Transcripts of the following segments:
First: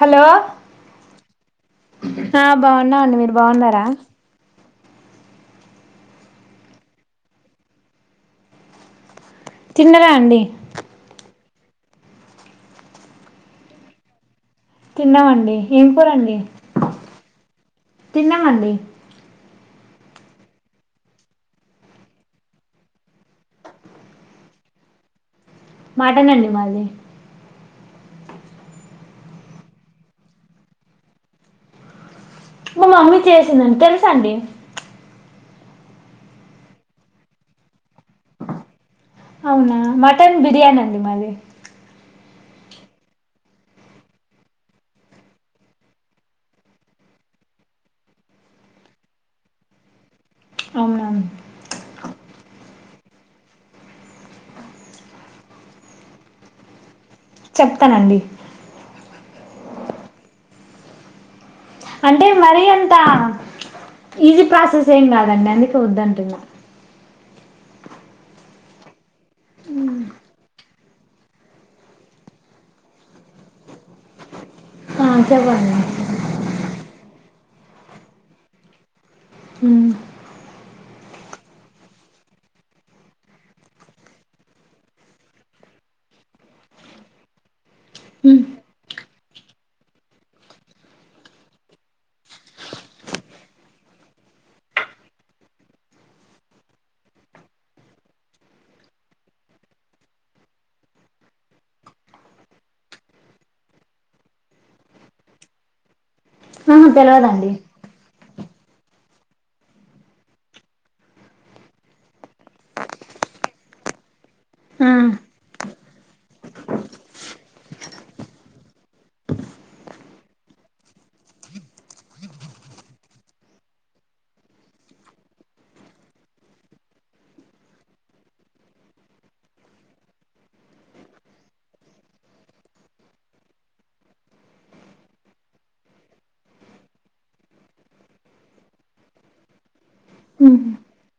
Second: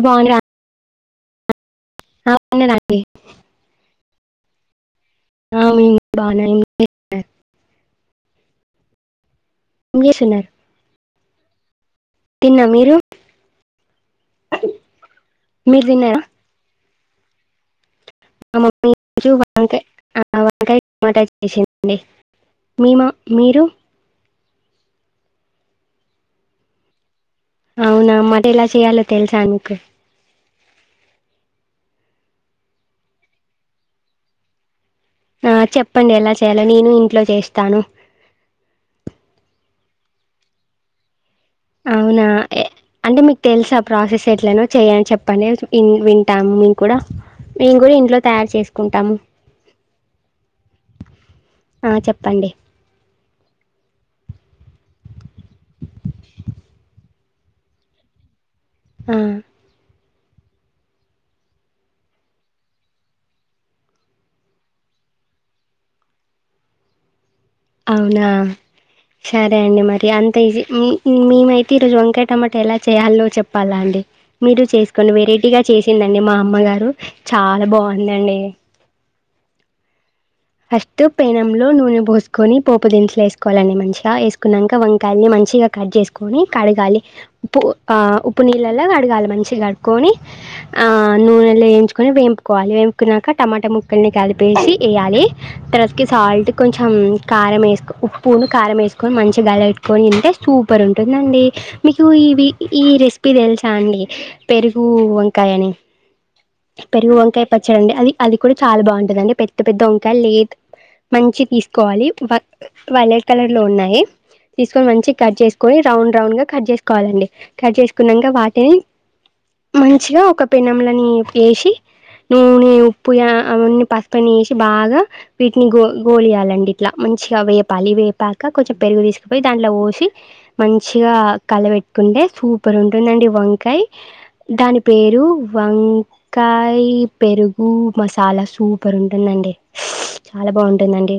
Hello ఆ బాగున్నారా అండి బాగున్నామండి మీరు బాగున్నారా [unintelligible] ఏం చిన్నగా అండి చేస్తున్నారు తిన్నా మీరు తిన్నామండి మీరు ఏం తిన్నారా కూరండి మా తినమండి మమ్మీ ఈరోజు వంకాయ ఆ వంకాయ టమాటా చేసిందండి మ మా మీరు మటనండి మాది అవునా మటన్ ఎలా చెయాలో తెలుసా మీకు మా మమ్మీ చేసిందండి తెలుసా అండి ఆ చెప్పండి ఎలా చేయలో నేను ఇంట్లో చేస్తాను అవునా మటన్ బిర్యానీ అండి మాది అవునా అంటే మీకు తెలుసా ఆ ప్రాసెస్ ఎట్లనో చేయని చెప్పండి వింటాము మీము కూడా మేము కూడా ఇంట్లో తయారు చేసుకుంటాము అవునా ఆ చెప్పండి చెప్తానండి ఆ అంటే మరి అంత ఈజీ ప్రాసెస్ ఏం కాదండి అందకే వద్దంటున్న అవునా సరే అండి మరి అంత ఈజీ మీ మేమైతే ఈరోజు వంకాయ టమాటా ఎలా చేయాలో చెప్పాలా అండి మీరు చేసు ఆ కొన్ని వెరైటీ గా చెప్పండి చేసిందండి మా అమ్మగారు చాలా బాగుందండి మ్ ఫస్ట్ పేనెంలో నూనె పోసుకొని పోపు దినుసులు వేసుకోవాలండి మంచిగా వేసుకున్నాక వంకాయలని మంచిగా కట్ చేసుకొని కడగాలి ఉప్పు ఉమ్. ఉప్పు నీళ్ళలో కడగాలి మంచిగా కడుకొని నూనెలో వేయించుకొని వేంపుకోవాలి వేంపుకున్నాక టమాటా ముక్కల్ని కలిపేసి వేయాలి తర్వాతకి సాల్ట్ కొంచెం కారం వేసుకో ఉప్పుని కారం వేసుకొని మంచిగాలెట్టుకొని తంటే సూపర్ ఉంటుందండి మీకు ఈవి ఈ రెసిపీ తెలుసా అండి పెరుగు వంకాయని ఆహా పెరుగు వంకాయ తెలవదండి పచ్చడండి అది అది కూడా చాలా బాగుంటదండి డి పెద్ద పెద్ద ఒప్పు లే మంచిగా తీసుకోవాలి వైలెట్ కలర్ లో ఉన్నాయి తీసుకొని ఆ మంచి కట్ చేసుకొని రౌండ్ రౌండ్ గా కట్ చేసుకోవాలండి కట్ చేసుకున్నాక వాటిని మంచిగా ఒక పెనము లోకి వేసి నూనె ఉప్పుగా అ వన్నీ పసుపుని వేసి బాగా వీటిని గో గోలియాలండి ఇట్లా మంచిగా వేపాలి వేపాక కొంచెం పెరుగు తీసుకుపోయి దాంట్లో పోసి మంచిగా కలబెట్టుకుంటే సూపర్ ఉంటుందండి వంకాయ దాని పేరు వంకాయ పెరుగు మసాలా సూపర్ ఉంటుందండి చాలా ఉమ్. బాగుంటుందండి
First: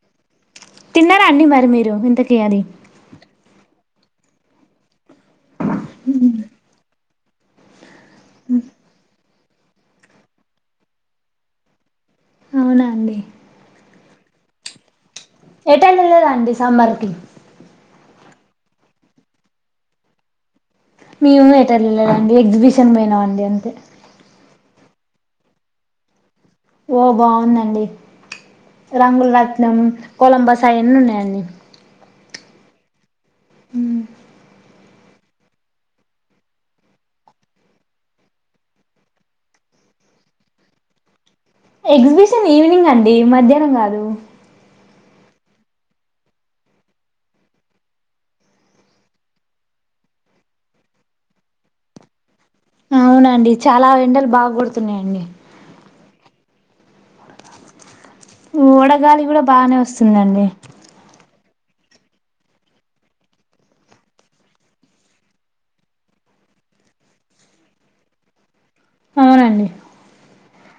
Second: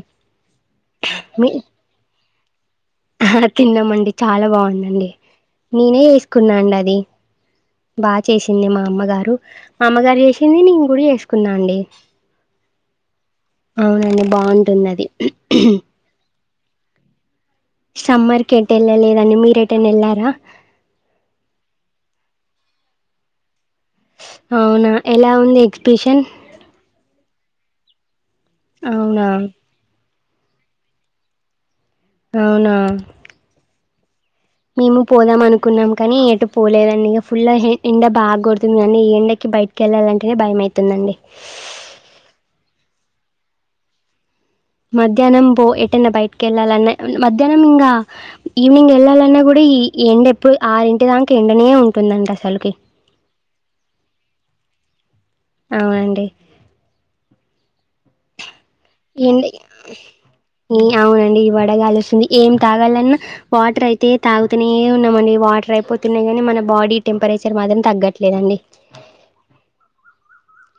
తిన్నారా అండి మీ మరి మీరు ఇంతకీ అది అమండి చాలా బాగుందండి నేనే వసుకున్నాండి అది బాగా చేసింది మా అమ్మగారు అమ్మగారు చేసింది నేను కూడా చేసుకున్నా అండి అవునా అండి అవునండి బాగుంటుందది రండి సమ్మర్ కి సమ్మర్ కి ఎటు వెళ్ళలేదండి మీరెటైనా వెళ్ళారా మేము ఏటెళ్ళలేదండి ఎగ్జిబిషన్ పోయినాం అండి అంతే అవునా ఎలా ఉంది ఎగ్జబిషన్ ఓ బాగుందండి అవునా రంగలు రాట్నము కొలంబస్ అయన్నీ ఉన్నాయండి అవునా ఉ మేము పోదాం అనుకున్నాం కానీ ఎటు పోలేదండి ఇక ఫుల్ ఎండ బాగ కొడుతుంది కానీ ఈ ఎండకి బయటకి వెళ్ళాలింటేనే భయమవుతుందండి ఎగ్జిబిషన్ ఈవినింగ్ అండి మధ్యాహ్నం కాదు మధ్యాహ్నం పో ఎటన్నా బయటకి వెళ్ళాలన్నా మధ్యాహ్నంగా ఈవినింగ్ వెళ్ళాలన్నా కూడా ఈ ఎండ ఎప్పుడు ఆరింటి దాక ఎండనే ఉంటుందండి అసలు అవునండి చాలా ఎండలు బాగకొడుత [unintelligible] అవునండి వడగాలి కూడా ఎండ బాగానే వస్తుందండి బాగా గాలి వస్తుంది ఏం తాగాలన్నా వాటర్ అయితే తాగుతూనే ఉన్నామండి వాటర్ అయిపోతున్నాయి కాని మన బాడీ టెంపరేచర్ మాత్రం తగ్గట్లేదండి అవునండి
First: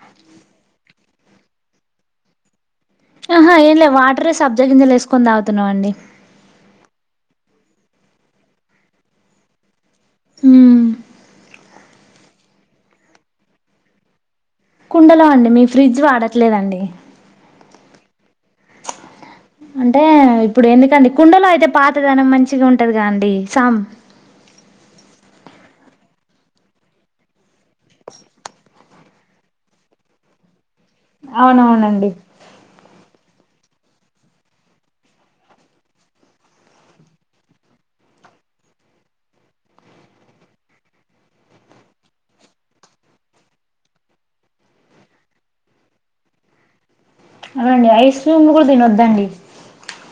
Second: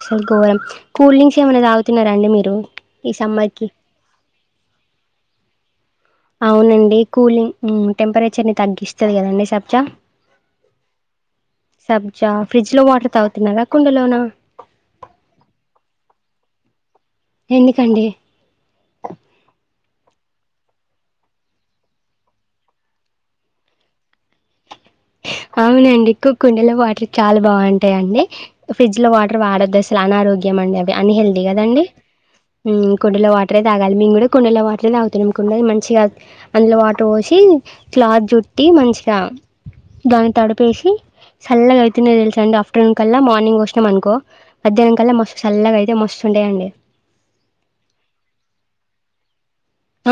స్వర్గ వారి కూల్ డ్రింక్స్ ఏమైనా తాగుతున్నారా అండి మీరు ఈ ఆహా సమ్మర్కి ఏం లేదు వాటరే సబ్జగింజలు వేసుకని తాగుతున్నాం అండి అవునండి కూలింగ్ హు టెంపరేచర్ ని తగ్గిస్తది కదండి సబ్జా హ్మ్మ్ సబ్జా ఫ్రిడ్జ్ లో వాటర్ తాగుతున్నారా కుండలోనా కుండలో అండి మీ ఫ్రిడ్జ్ వాడట్లేదండి ఎందుకండి అంటే ఇప్పుడు ఎందుకండి కుండలో అయితే పాతదనం మంచిగా ఉంటదిగా అండి సామ్ అవునండి కు కుండెలో వాటర్ చాలా బాగుంటాయిండి ఫ్రిడ్జ్ లో వాటర్ వాడొద్దు అసలు అనారోగ్యం అండి అవి అన్ హెల్దీ కదండి అవునవునండి హు కుండల వాటరే తాగాలి మేము కూడా కుండల లో వాటర్ే యే తాగుతున్నాం కుండను మంచిగా అందులో వాటర్ పోసి క్లాత్ జుట్టి మంచిగా దాన్ని తడిపేసి సల్లగా అయితేండే తెలుసు అండి ఆఫ్టర్నూన్ కల్లా మార్నింగ్ పోసినాం అనుకో మధ్యాహ్నం కల్లా మస్తు చల్లగా అయితే మస్తుండాయండి అవునండి ఐస్ క్రీమ్లు కూడా తినొద్దండి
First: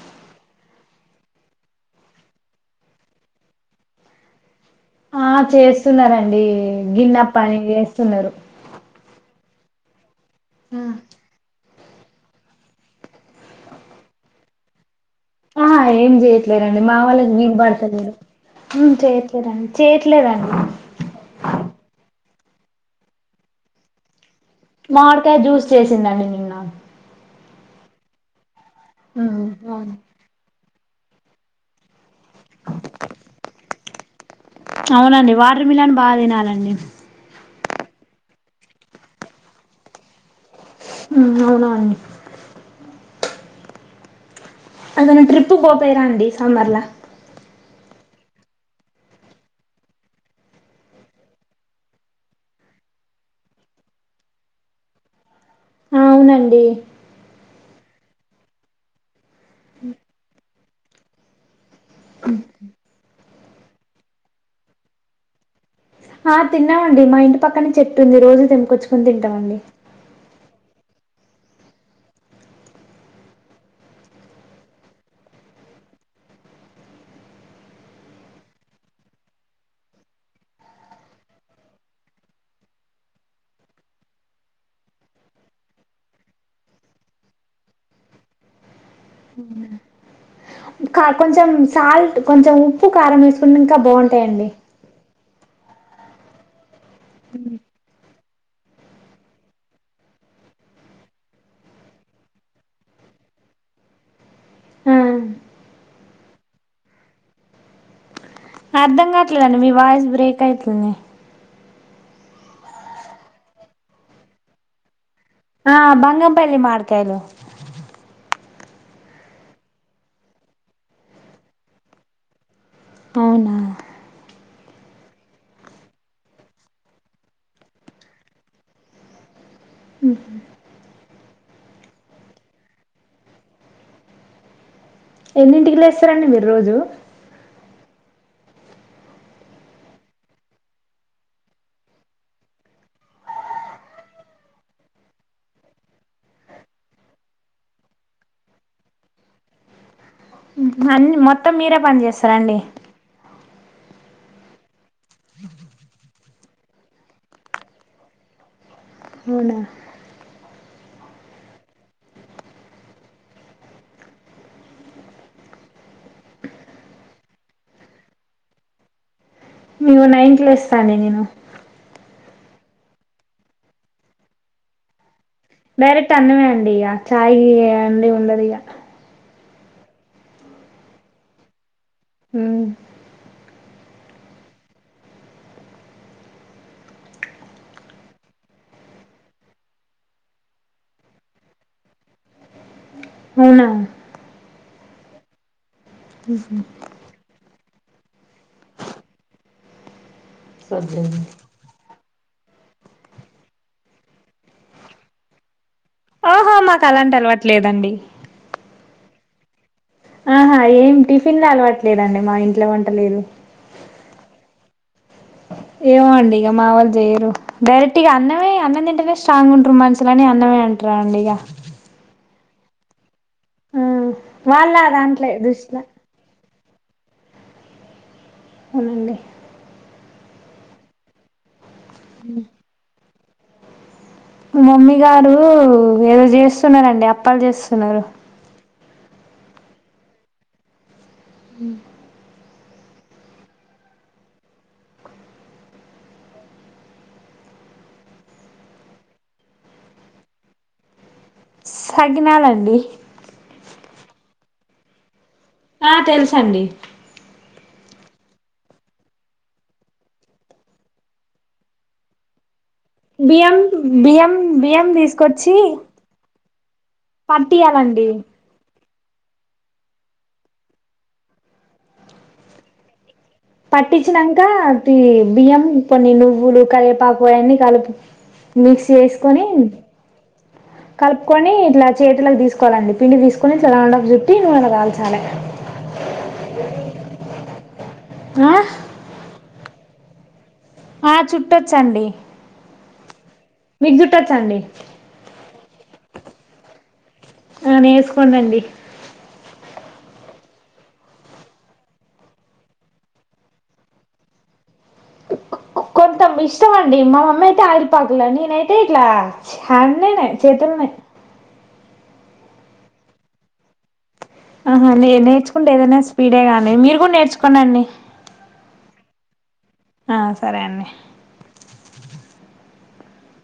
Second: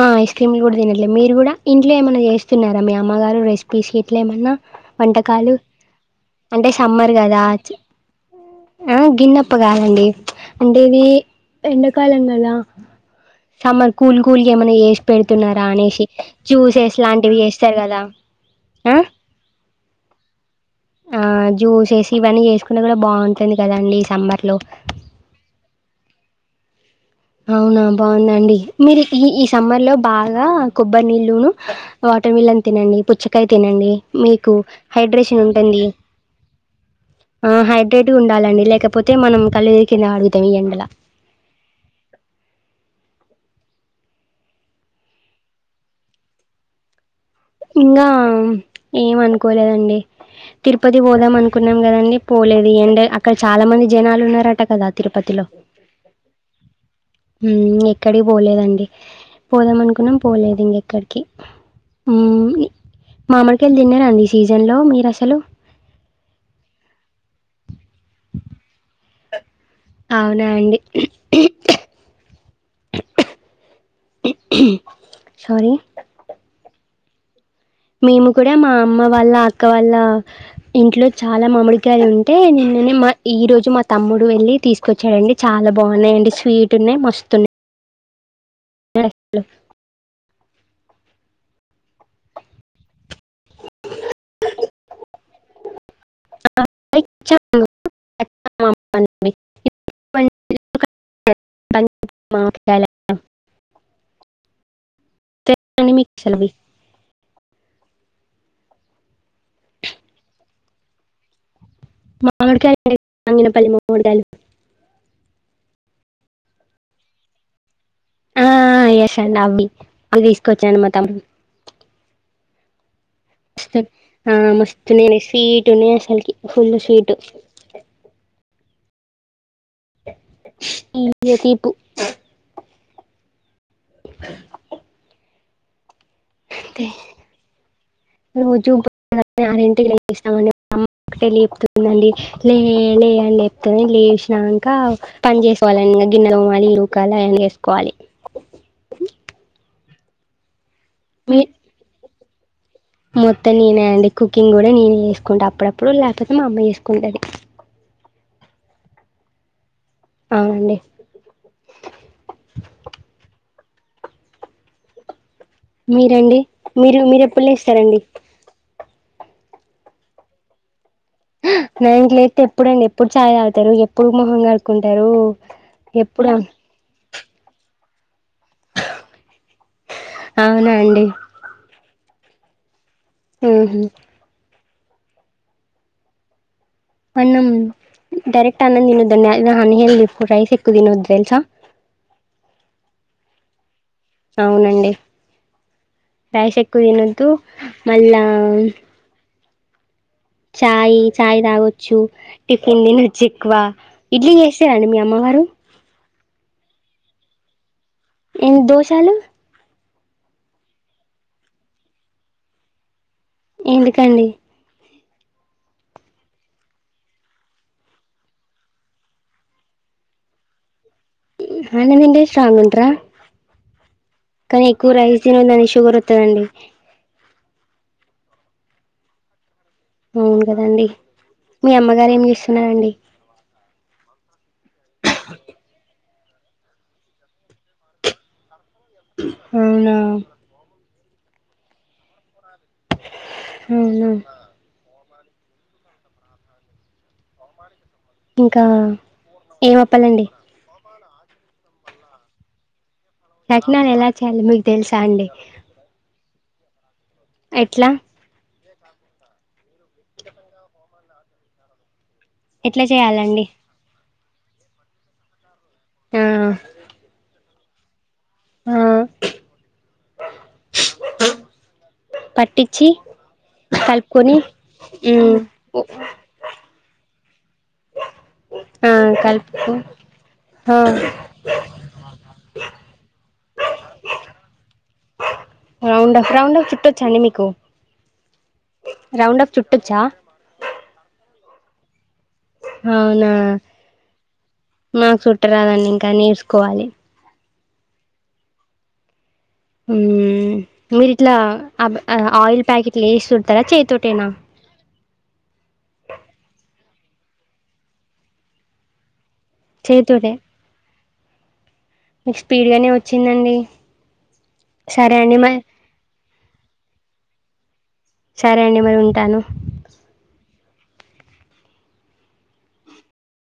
ఆ ఐస్ క్రీమ్లు కూడా తినట్లే మీరు కూడా ఇంట్లో ఏమన్నా చేస్తున్నారా మీ అమ్మగారు రెసిపీస్ ఇట్ల ఏమన్నా ఆ వంటకాలు చేస్తున్నార డి అంటే సమ్మర్ గిన్నెప్పని చేస్తున్నారు గిన్నప్ప కాదండి అంటే ఇది ఎండాకాలం కదా సమ్మర్ కూల్ కూల్ గా ఏమన్నా చేస్ ఆ ఏం చెయట్లేదండి మా వాళ్ళకి లాంటివి వీలు చేస్తారు కదా పడతలేదు హు ఆ చేయట్లేదండి చేయట్లేదా అండి ఆ జ్యూసెస్ ఇవన్నీ చేసుకుంట కూడా బాగుంటుంది కదాండి సమ్మర్ మామిడికాయ జ్యూస్ చేసిందండి నిన్న ఆమ్ అవునా బాగుందా అండి మీరు ఈ ఈ ఉమ్ సమ్మర్ లో అవును బాగా కొబ్బరి నీళ్ళును వాటర్ మిల్లన్ తినండి పుచ్చకాయ తినండి మీ అవునండి వాటర్మిిలన్ బాగా తినాలండి ఆ హైడ్రేట్గా ఉండాలండి లేకపోతే మనం కళ్ళు తిరిగి కింద అడుగుతాం ఈ ఎండల హుమ్ అవునా అండి ఏదన్న ట్రిప్పు కోపోయిరా అండి సమ్మర్ల ఇంగా ఏం అనుకోలేదండి తిరుపతి పోదాం అనుకున్నాం కదండి పోలేది అండ్ అక్కడ చాలా మంది జనాలు ఉన్నారట కదా తిరుపతిలో అవునండి హుమ్ ఎక్కడికి పోలేదండి పోదాం అనుకున్నాం పోలేదు ఇంకెక్కడికి హుమ్ మామడికాయలు తిన్నారా అండి ఈ సీజన్లో మీరు అసలు ఆ తిన్నామండి మా ఇంటి పక్కనే చెట్టు ఉంది రోజు తెంపుకొచ్చుకని తింటామండి అవునా అండి సారీ మేము కూడా మా అమ్మ వాళ్ళ అక్క వాళ్ళ ఇంట్లో చాలా మామిడికాయలు ఉంటే నిన్ననే మా ఈ రోజు మా తమ్ముడు వెళ్ళి తీసుకొచ్చాడండి చాలా బాగున్నాయండి స్వీట్ ఉన్నాయి మస్తున్నాయి అ [inaudible] కొంచెం సాల్ట్ కొంచెం ఉప్పు కారం వేసుకుంట ఇంకా బాగుంటాయండి ఖచ్చితంగా మామిడికాయలు ఆ అయితే అండి మీకు అసలు అవి అర్ధం కావట్లేదండి మీ వాయిస్ బ్రేక్ అయిట్లండి మాంగయ అ ప మాయ ఆ బంగంపల్లి మతాయలు ఆ యష్ అండి అవవి అవి తీసుకొచ్చాం మా తము అవునా ఆ మస్తు నేనే సీట్ ఉన్నాయి అసల కి ఫుల్ స్వీట్ హమ్ ఎ తీపు ఎందుంటల్ సారండి మీరు రోజు అంతే. రోజు అరమ్ లేపుతుందిండి లే లేండి లేపుతు లేపిసినాక పని చేసుకోవాలండి ఇంకా గిన్నెలో అమ్మాలి ఇరుకాలి అని వేసుకోవాలి అన్న మొత్తం మీరే పని చేస్తారు సరండి మొత్తం నేనే అండి కుకింగ్ కూడా నేనే చేసుకుంటా అప్పుడప్పుడు లేకపోతే మా అమ్మయి చేసుకుంటది మవున్న అవునే మీరండి మీరు మీరుెప్పుడులో ఇస్తారంండి నైన్త్ ప్లస్ పండ నేను ఎప్పుడుండి ఎప్పుడు చాయ్ తాగుతారు ఎప్పుడు మొహంంగా కడుకుంటారు డైరెక్ట అన్నమే అండి చాయ్ ఛాయ అందడి ఉండదిగా అవునా అండి హ ఆహ అన్న డైరెక్ట్ అన్నం తినదండి అ హదిప్పు రైస్ ఎక్కు తినోద్ తెల్సా హవునా అవునండి రయశెక్కు దినదు మళ్ళా చాయ్ చాయ్ తాగొచ్చు టిఫిన్ నినుచ్చి ఎక్కువ ఇడ్లీ చేసారండి మీ అమ్మ వారు ఆహో మాకు అలాంటి అలవట్లేదండి ఎన్ని దోషాలు ఆహా ఏం టిఫిన్ లో అలవట్లేదండి మా ఇంట్లో ఏ వంటలేదు ఎందుకండి ఏమో అండి ఇక మా వాళ్ళు చెయ్యరు డైరెక్ట్ ఇక అన్నమే అన్నం తింటేనే స్ట్రాంగ్ ఉంట్ర మనుషులని అన్నమే అంటారు అట్రా్రాడియా సా మంత్రా కానీ వాళ్ళ ఎక్కువ దాంట్లే రైస్న్ ఉందంని దృష్టిలో షుగర్ వతుందండి అవునండి అవును కదండి మీ అమ్మగారు ఏం చేూస్తున్నారండి మమ్మీ గారు ఏదో చేస్తున్నండి అప్పలు చేస్తున్నారు అవునా హ అవునా ఇంకా ఏంప్పాలండి తగినాలండి కట్నాలు ఎలా చేయాలి మీకు తెలుసా అండి ఆ తెలుస అండి ఎట్లా ఎట్లా చేయాలండి బయం బయమ్ బియ్యం తీసుకొచ్చి ఆ పటీయ్యాలండి ఆ పటిచ్చి పట్టించినంక తి బియ్యం కొన్ని నువ్వులు కరేపాకు పో అన్ని కలుపు ఆ మిక్సీ వేసుకొని కలుపుకో ఆ కలుపుకొని ఇట్లా చేతులకు తీసుకోవాలండి పిండి తీసుకొని ఇట్లాలా రౌండప్ చుట్టి నూనె లో కాల్చాలే రౌండ్ అప్ రౌండ్ అప్ చుట్టొచ్చా అండి ఆ రౌండప్ చుట్టచ్చా ఆ చుట్టొచ్చండి అవునా మీకు చుట్టొచ్చండి మాకు చుట్టరాదండి ఇంకా నేర్సుకోవాలి ఆ నేసుకోండండి హ్మ్ మీరి ఇట్లా ఆయిల్ ప్యాకెట్లు వేసి చుడతారా చేత్తోటేనా కొంతం ఇష్టం అండి మా మమ్మీ అయితే ఆలిపాకుల నేనైతే ఇట్లా హేండ్ లేనా చేతితోటే చేతులన్నే మీకు స్పీడ్గానే వచ్చిందండి ఆహా నే సరే అండి మరి నేర్చుకుంటే ఏదైనా పీడేగానే మీరు కూడా నేర్చుకోనండి సరే అండి మరి ఉంటాను ఆ సరే అండి